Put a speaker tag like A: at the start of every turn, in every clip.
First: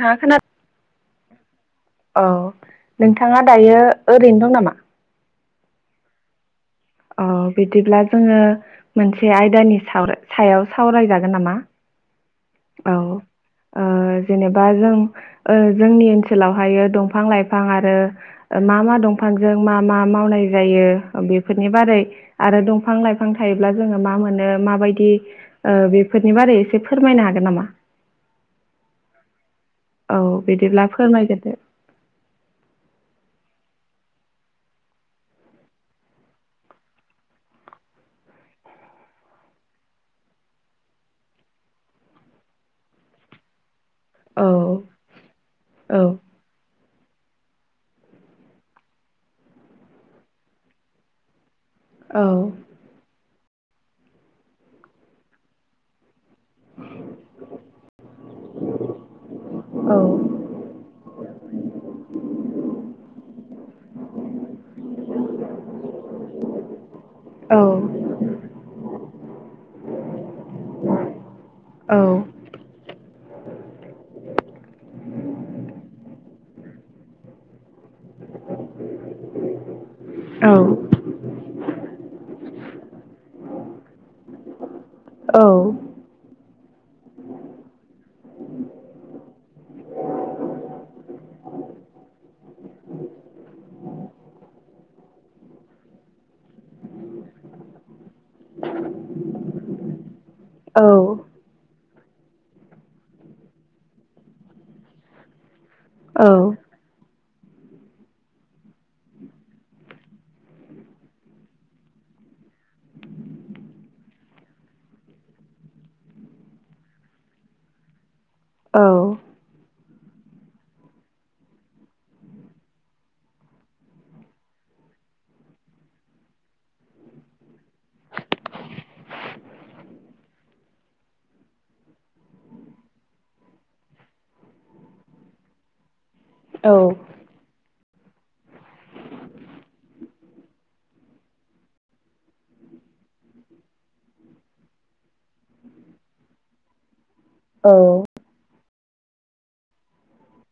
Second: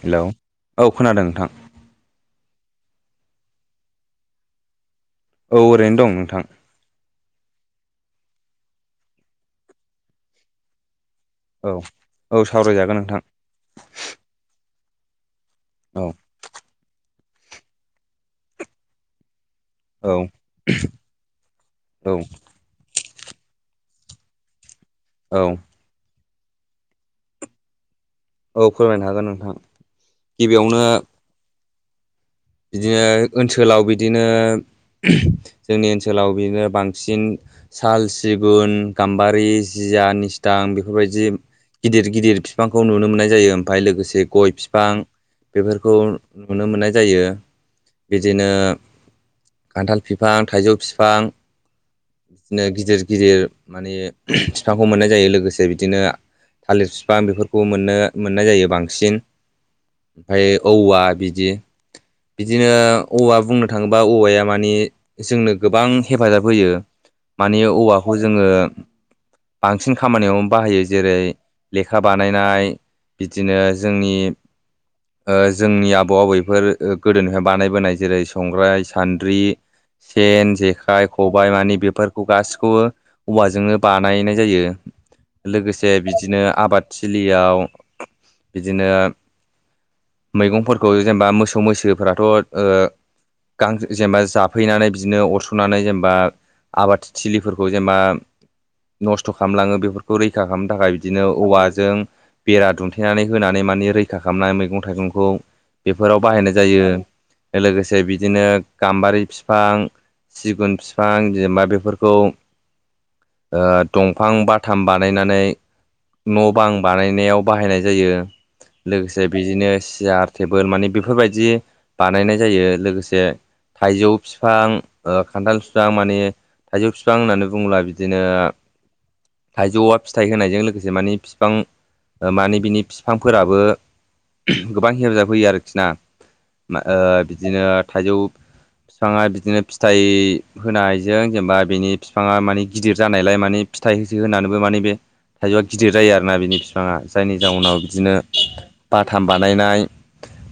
A: नोंथाङा
B: हेलौ
A: खोना
B: औ खोनादों नोंथां।
A: औ नोंथाङा दायो ओरैनो दं नामा?
B: औ ओरैनो दं नोंथां।
A: औ बिदिब्ला जोङो मोनसे आयदानि सायाव सावरायजागोन। गोन नामा।
B: औ औ
A: औ
B: सावरायजागोन नोंथां
A: जेनेबा जों
B: औ
A: जोंनि ओनसोलावहायो दंफां लाइफां आरो मा मा दंफां। जों मा मा
B: औ
A: मावनाय जायो बेफोरनि बारै
B: औ
A: आरो दंफां लाइफां थायोब्ला। जोंङो मा मोनो माबायदि
B: औ
A: ओ बेफोरनि बारै एसे फोरमायनो हागोन नामा?
B: औ फोरमायनो हागोन नोंथां।
A: औ
B: गिबियावनो
A: बिदिब्ला फोरमायगोरदो
B: बिदिनो ओनसोलाव बिदिनो ओम जोंनि ओनसोलाव बिदिनो बांसिन साल सिगुन गाम्बारि जि या निसथां बेफोरबायदि गिदिर गिदिर बिफांखौ नुनो मोन्नाय जायो। ओमफाय लोगोसे
A: औ
B: गय बिफां बेफोरखौ नुनो मोननाय जायो। बिदिनो खान्थाल फिफां थाइजौ फिफां
A: औ
B: दिनो गिदिर गिदिर माने ओम बिफांखौ मोननाय जायो लोगोसे बिदिनो थालिर बिफां बेफोरखौ मोननो मोननाय जायो बांसिन
A: औ
B: ओमफाय औवा बिदि बिदिनो औवा बुंनो थाङोबा औवाया माने जोंनो गोबां हेफाजाब होयो। माने
A: औ
B: औवाखौ जोङो बांसिन खामानियावनो बाहायो जेरै लेखा
A: औ
B: बानायनाय बिदिनो जोंनि ओ जोंनि आबौ आबैफोर ओ गोदोनिफ्राय बानायबोनाय जेरै संग्राय सान्द्रि
A: औ
B: सेन
A: नंगौ
B: जेखाइ खबाय मानि बेफोरखौ गासिखौबो औवाजोंनो बानायनाय जायो।
A: औ
B: लोगोसे बिदिनो आबाद थिलियाव बिदिनो मैगंफोरखौ जेनेबा मोसौ मैसोफोराथ' ओ गां जेनेबा जाफैनानै बिदिनो अरस'नानै जेनेबा आबाद थिलिफोरखौ जेनेबा नस्थ' खालामलाङो बेफोर खौ रैखा खालामनो
A: औ
B: थाखाय बिदिनो औवा जों बेरा दुम थेनानै होनानै माने रैखा खामनानै मैगं थाइगंखौ बेफोराव बाहायनाय जायो लोगोसे बिदिनो गाम्बारि बिफां सिगुन फिफां जेनेबा बेफोरखौ ओ दंफां बाथाम बानायनानै न' बां बानायनायाव बाहायनाय जायो। लोगोसे बिदिनो सियार टेबोल माने बेफोरबायदि दि बानायनाय जायो लोगोसे थाइजौ बिफां ओ खान्थाल बिफां माने थाइजौ बिफां होननानै बुंङोब्ला बिदिनो थाइजौआ फिथाइ होनायजों लोगोसे माने फिफां माने बिनि बिफांफोराबो गोबां हेफाजाब होयो आरोखि ना ओ
A: औ
B: बिदिनो थाइजौ बिफाङा बिदिनो फिथाइ होनायजों जेनेबा बिनि बिफाङा माने गिदिर जानायलाय माने फिथाइ होसो होनानैबो माने बे थाइजौआ गिदिर जायो आरोना बिनि बिफाङा जायनि जाउनाव बिदिनो बाथाम बानायनाय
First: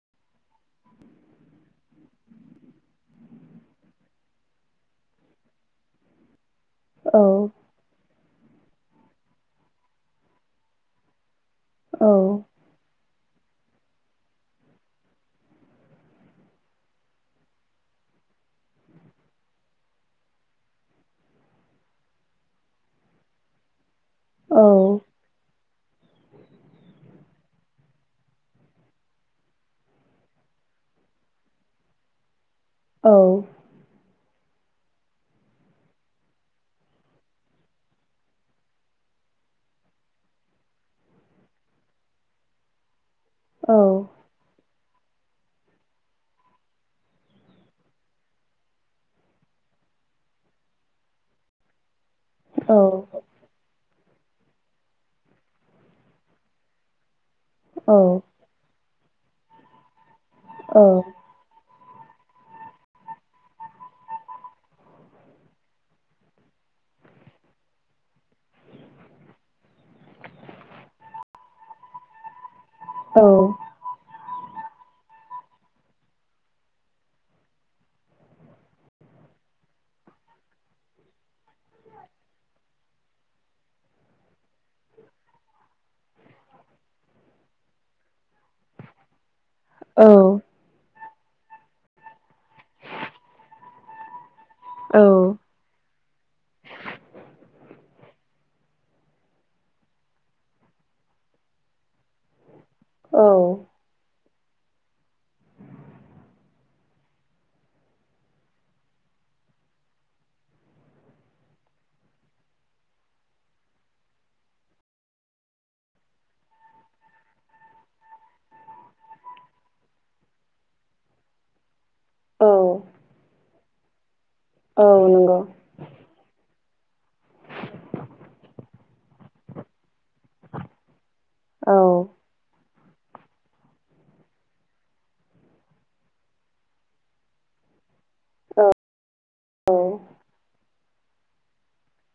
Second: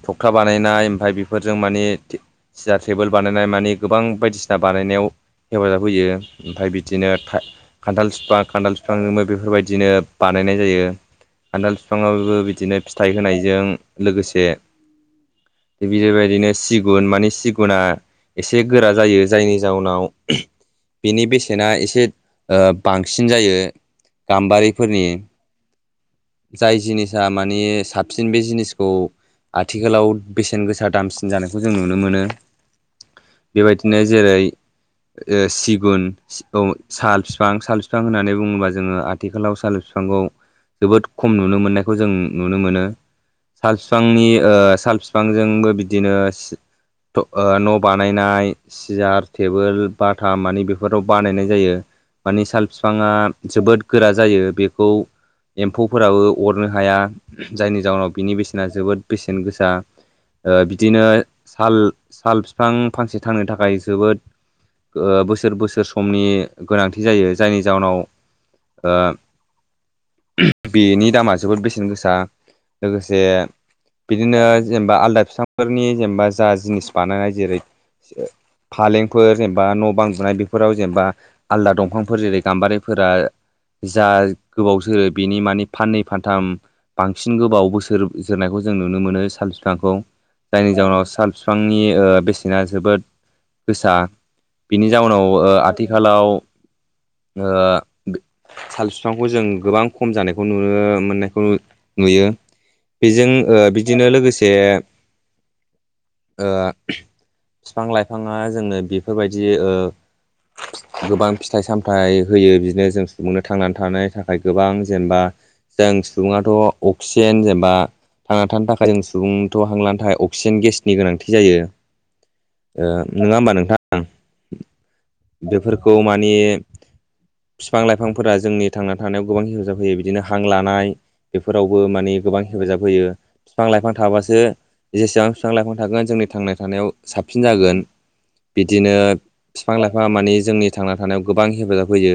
B: खुखा बानायनाय ओमफाय बेफोरजों माने सियार टेबोल बानायनाय मानि गोबां बायदिसिना बानायनायाव हेफाजाब होयो ओमफाय बि दिनो थाइ
A: औ
B: खान्थाल बिफां खान्थाल बिफांजोंबो बेफोरबायदिनो बानायनाय जायो। खान्थाल बिफांङाबो बिदिनो फिथाइ होनायजों लोगोसे बेबायदिनो सिगुन माने सिगुना एसे गोरा जायो जायनि जाउनाव बेनि बेसेना एसे ओ बांसिन जायो गाम्बारिफोरनि जाय जिनिसा माने साबसिन बे जिनिसखौ आथिखालाव बेसेन गोसा दामसिन जानायखौ जों नुनो मोनो बेबायदिनो जेरै
A: [inaudible]
B: ओ सिगुन औ साल फिफां साल फिफां होननानै बुङोबा जोंङो आथिखालाव साल फिफांखौ जोबोद खम नुनो मोननायखौ जों नुनो मोनो साल बिफांनि ओ साल बिफांजोंबो बिदिनो न' बानायनाय सियार टेबोल बाथा मानि बेफोराव बानायनाय जायो। माने साल बिफांङा जोबोद गोरा जायो बेखौ एम्फौफोराबो अरनो हाया। जायनि जाउनाव बिनि बेसेना जोबोद बेसेन गोसा बिदिनो साल साल बिफां फांसे थांनो थाखाय जोबोद बोसोर बोसोर समनि गोनांथि जायो जायनि जाउनाव बेनि दामा जोबोद बेसेन गोसा लोगोसे बिदिनो जेनेबा आलदा फिफांफोरनि जेनेबा जा जिनिस बानायनाय जेरै फालेंफोर जेनेबा न' बांदुनाय बेफोराव जेनेबा आलदा दंफांफोर जेरै गाम्बारिफोरा जा गोबावसोरो बिनि माने फाननै फानथाम बांसिन गोबाव बोसोर जोरनायखौ जों नुनो मोनो साल बिफांखौ जायनि जाउनाव साल बिफांनि बेसेना जोबोद गोसा बिनि जाउनाव आथि आथिखालाव साल बिफांखौ जों गोबां खम जानायखौ नुनो मोननायखौ नुयो बेजों बिदिनो लोगोसे बिफां लाइफांङा जोंनो बेफोरबायदि ओ गोबां फिथाइ सामथाइ होयो बिदिनो जों सुबुंनो थांनानै थानाय थाखाय गोबां जेनेबा जों सुबुङांथ' अक्सिजेन जेनेबा थांना थानो थाखाय जों सुबुंथ' हांलानो थाखाय अक्सिजेन गेसनि गोनांथि जायो। नङा होमबा नोंथां बेफोरखौ मानि बिफां लाइफांफोरा जोंनि थांना थानायाव गोबां हेफाजाब होयो बिदिनो हां लानाय बेफोरावबो माने गोबां हेफाजाब होयो बिफां लाइफां थाबासो जेसेबां बिफां लाइफां थागोन जोंनि थांना थानायाव साबसिन जागोन। बिदिनो बिफां लाइफां मानिे जोंनि थांना थानायाव गोबां हेफाजाब होयो।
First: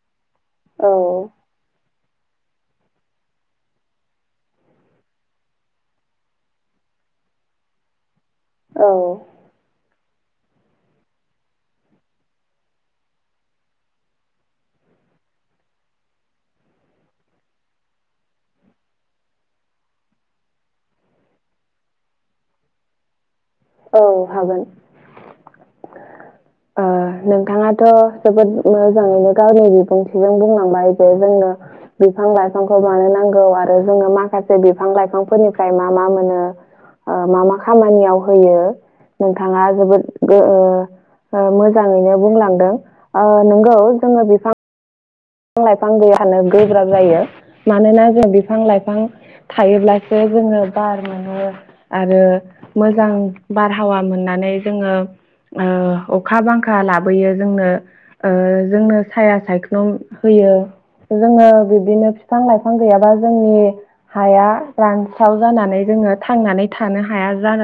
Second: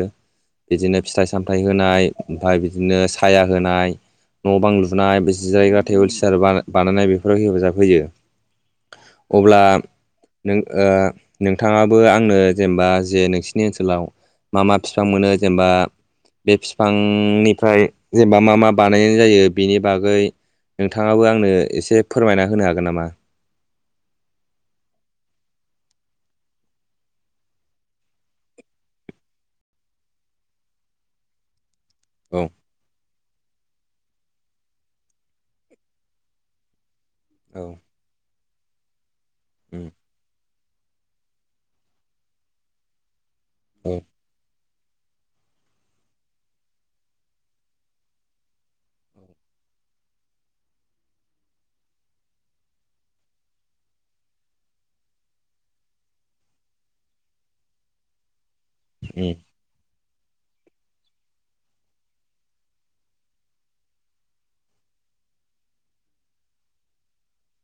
B: बिदिनो फिथाइ सामथाइ होनाय ओमफ्राय बिदिनो साया होनाय न' बां लुनाय बे जायगा टेबोल सियार बानायनाय बेफोराव हेफाजाब होयो अब्ला नों नोंथाङाबो आंनो जेनेबा जे नोंसिनि ओनसोलाव मा मा बिफां मोनो जेनेबा बे फिफांनिफ्राय जेनेबा मा मा बानायनाय जायो बेनि बागै नोंथाङाबो आंनो एसे फोरमायना होनो हागोन नामा?
A: औ हागोन। नोंथाङाथ' जोबोद मोजाङैनो गावनि बिबुंथिजों बुंलांबाय जे जोंनो बिफां
B: औ
A: लाइफांखौ बानो नांगौ आरो जोङो माखा बिफां लाइफांफोरनिफ्राय मा मा मोनो मा मा
B: औ
A: खामानियाव होयो। नोंथाङा
B: उम
A: जोबोद मोजाङैनो बुंलांदों। आ नोंगौ
B: औ उम
A: जोङो बिफां बिफां लाइफां गैयानो गोब्राब जायो मानोना जों बिफां लाइफां थायोब्लासो जोङो बार मोनो आरो मोजां बारहावा मोननानै जोङो अखा बांखा लाबोयो जोंनो जोंनो साया सायख्लुम होयो। जोङो बिब्दिनो बिफां लाइफां गैयाबा जोंनि हाया रानस्राव जानानै जों जोङो थांनानै थानो हाया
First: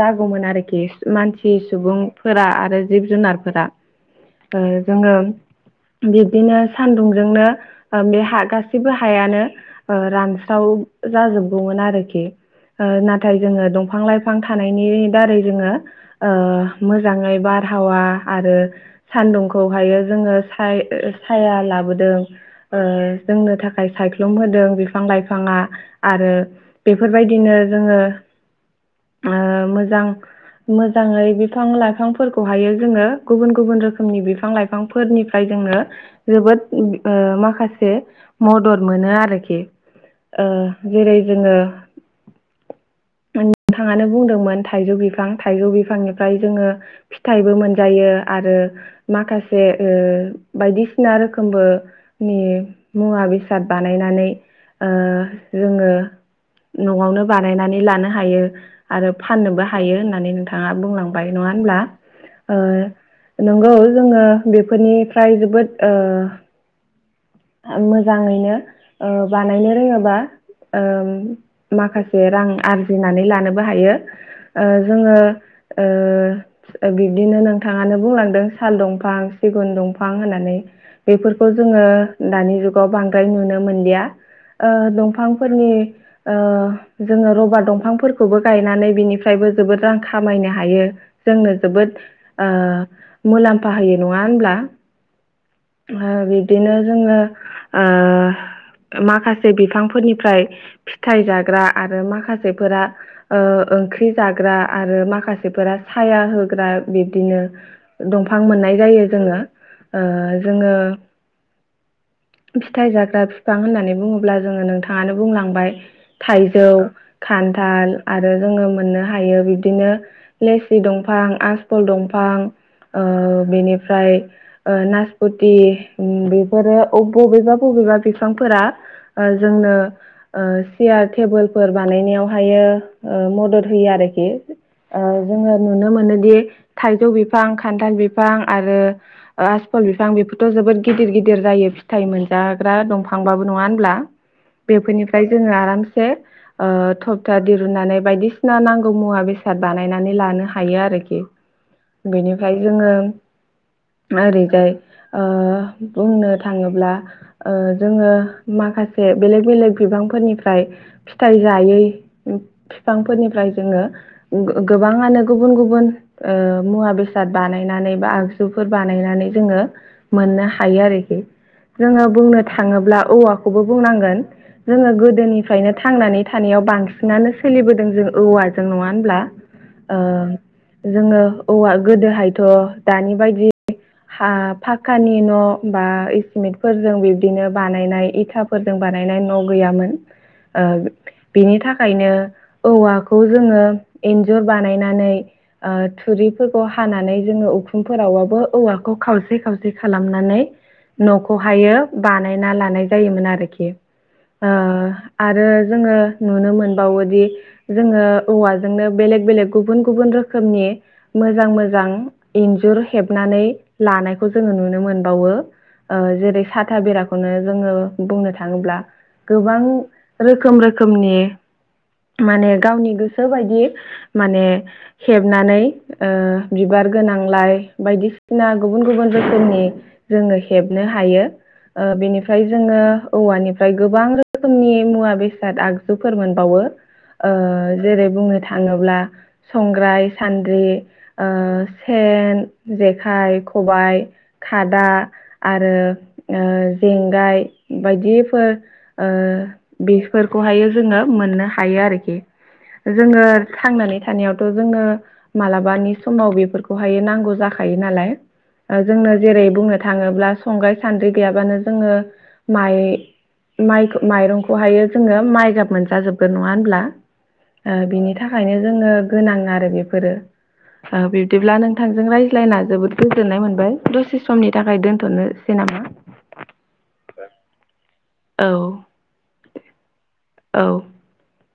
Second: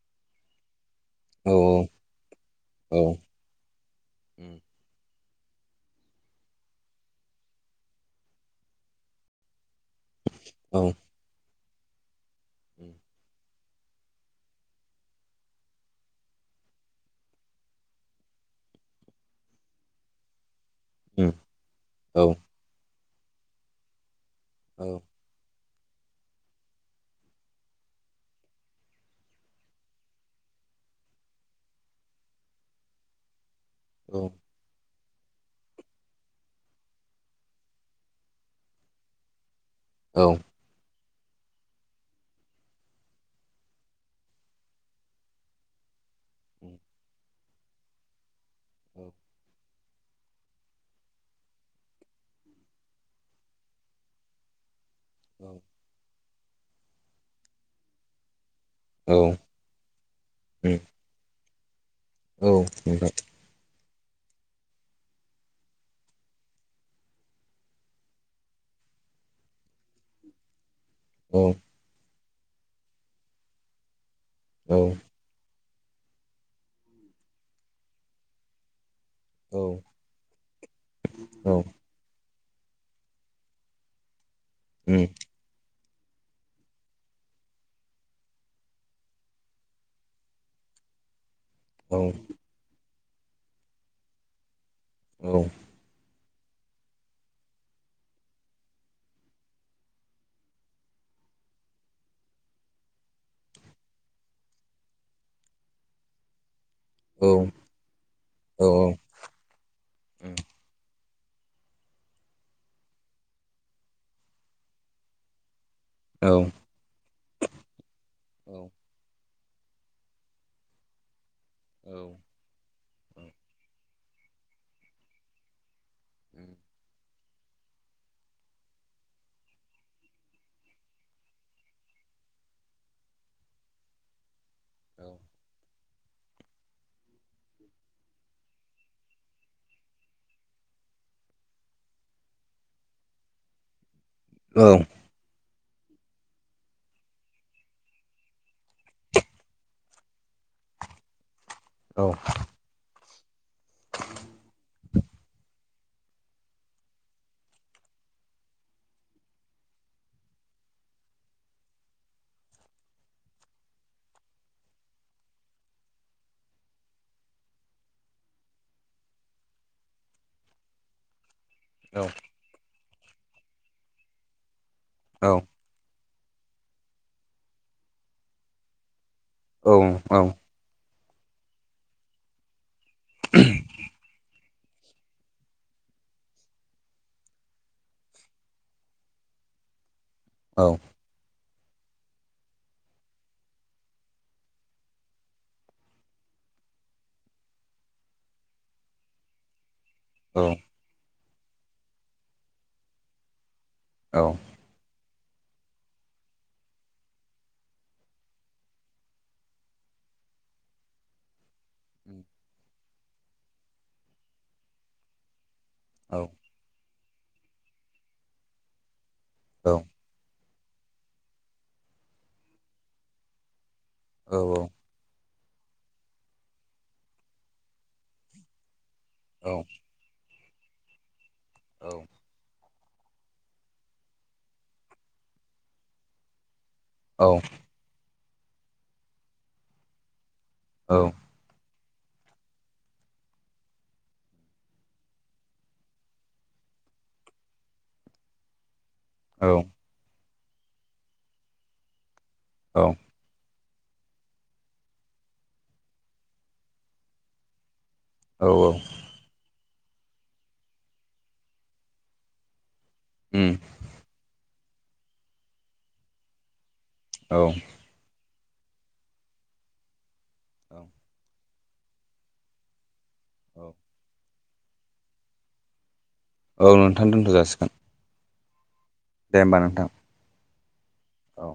A: जागौमोन आरोखि मानसि
B: औ
A: सुबुंफोरा आरो
B: औ
A: जिब जुनारफोरा जोङो बिब्दिनो सान्दुंजोंनो बे हा गासैबो हायानो रानस्राव
B: औ
A: जाजोबगौमोन आरोखि
B: उम
A: नाथाय जोङो दंफां लाइफां थानायनि दारै जोङो मोजाङै बारहावा आरो आरो सान्दुंखौहायो जोङो साय साया
B: औ
A: लाबोदों
B: उम
A: जोंनो थाखाय सायख्लुम होदों
B: औ
A: बिफां लाइफाङा आरो बेफोरबायदिनो जोङो मोजां मोजाङै बिफां लाइफांफोरखौहायो जोङो गुबुन गुबुन रोखोमनि बिफां लाइफांफोरनिफ्राय जोंनो जोबोद माखासे मदद मोनो आरोखि जेरै जोङो नोंथाङानो बुंदोंमोन थाइजौ बिफां थाइजौ बिफांनिफ्राय जोङो फिथाइबो मोनजायो आरो माखासे बायदिसिना बिसिना रोखोमबो मुवा बेसाद बानायनानै जोङो न'आवनो बानायनानै लानो हायो आरो फाननोबो हायो होननानै नोंथाङा
B: उम औ
A: बुंलांबाय नङा होनब्ला
B: औ उम औ नोंथां
A: नंगौ जोङो बेफोरनिफ्राय जोबोद मोजाङैनो बानायनो रोङोबा
B: औ
A: माखासे बे रां आरजिनानै लानोबो हायो जोङो बिब्दिनो नोंथाङानो बुंलांदों साल दंफां दफां सिगुन दंफां होनानै बेफोरखौ जोङो दानि जुगाव बांद्राय नुनो मोनलिया
B: औ उम औ औ
A: दंफांफोरनि जोङो रबार दंफांफोरखौबो गायनानै बिनिफ्रायबो जोबोद रां खामायनो हायो जोंनो जोबोद
B: औ
A: मुलाम्फा होयो नङा होनब्ला बिदिनो जोङो माखासे बिफांफोरनिफ्राय फिथाइ जाग्रा आरो माखासेफोरा ओंख्रि जाग्रा आरो माखासेफोरा साया होग्रा बिब्दिनो दंफां मोननाय
B: औ औ
A: जायो जोङो जोङो फिथाइ जाग्रा बिफां होननानै बुङोब्ला जोङो नोंथाङानो बुंलांबाय
B: उम
A: थाइजौ खान्थाल आरो
B: औ
A: जोङो मोननो हा यो बिदिनो लेसि दंफां आसखल‌
B: औ औ
A: दंफां ओ बिनि फ्राय नासपथि बे
B: उम
A: फोरो बबेबा बबेबा बिफांफोरा जोंनो चियार टेबोल फोर बानायनायावहायो मदद होयो आरो
B: औ
A: बेयो नुनो मोनोदि थाइजौ बिफां खान्थाल बिफां आरो आसफल बिफां बेफोरथ' जोबोद जोबोद गिदिर गि गेदेर जायो फिथाइ मोनजाग्रा दंफांबाबो नङा होनब्ला
B: औ
A: बेफोरनिफ्राय जोङो आ सो ओ थफथा दिरुननानै बायदिसिना नांगौ मुवा बेसाद बानायनानै लानो हायो आरोखि
B: औ
A: बेनिफ्राय जोङो ओरैजाय ओ बुंनो थाङोब्ला ओ जोङो माखासे बेलेग बेलेग बिफांफोरनिफ्राय फिथाइ जायै बिफांफोरनिफ्राय जोङो गोबाङानो गुबुन गुबुन ओ मुवा बेसाद बानायनानै बा आगजुफोर बानायनानै जोङो मोननो हा यो आरोखि
B: औ
A: जोङो बुंनो थाङोब्ला औवाखौबो बुंनांगोन जोङो
B: औ
A: गोदोनिफ्रायनो थांनानै थानायाव बांसिनानो सोलिबोदों जों औवाजों नङा होनब्ला।
B: औ
A: ओ
B: औ
A: जोङो औवा गोदोहायथ' दानि बायदि हा फाक्कानि न' बा सिमेटफोरजों बिबदिनो बानायनाय इथाफोरजों बानायनाय न' गैयामोन
B: औ
A: ओ बिनि थाखायनो औवाखौ जोङो एन्जुर बानायनानै ओ थुरि फोरखौ हानानै जोङो उखुमफोरावबाबो औवाखौ खावसे खावसे खालामनानै
B: औ
A: न'खौहायो बानायना लानाय जायोमोन आरोखि
B: औ
A: ओ आरो जोङो नुनो मोनबावोदि जोङो औवाजोंनो बेलेग बेलेग गुबुन गुबुन रोखोमनि मोजां मोजां
B: उम
A: इन्जुर हेबनानै लानायखौ जोङो नुनो मोनबावो। ओ जेरै साथाय बेराखौनो जोङो बुंनो थाङोब्ला गोबां रोखोम रो खोमनि गावनि गोसोबायदि माने हेब- नानै ओ बिबार गोनांलाय बायदिसिना गुबुन गुबुन रोखोमनि जोङो हेबनो हायो। ओ बेनिफ्राय जोङो औवानिफ्राय गोबां रोखोमनि मुवा बेसाद आगजुफोर मोनबावो ओ जेरै बुंनो थाङोब्ला संग्राय सान्द्रि ओ सेन जेखाइ खबाइ खादा आरो ओ जेंगाय बायदिफोर
B: औ
A: फोरखौहायो जोङो मोननो हायो आरोखि
B: औ
A: जोङो थांनानै थानायावथ' जोंनो मालाबानि समाव बेफोरखौहाय नांगौ जाखायो नालाय
B: औ
A: जोंनो जेरै बुंनो थाङोब्ला संग्राय सानद्रि गैयाब्लानो जोङो माइ माइरंखौ हायो जोङो माइगाब मोनजाजोबगोन नङा होनब्ला बिनि थाखायनो जोंनो गोनां आरो बेफोरो बिब्दिब्ला नोंथांजों रायज्लायना जोबोद गोजोननाय मोनबाय दसे समनि थाखाय दोनथ'नो सै नामा?
B: औ नोंथां दोनथ' जाासिगोन
A: औ। औ
B: औ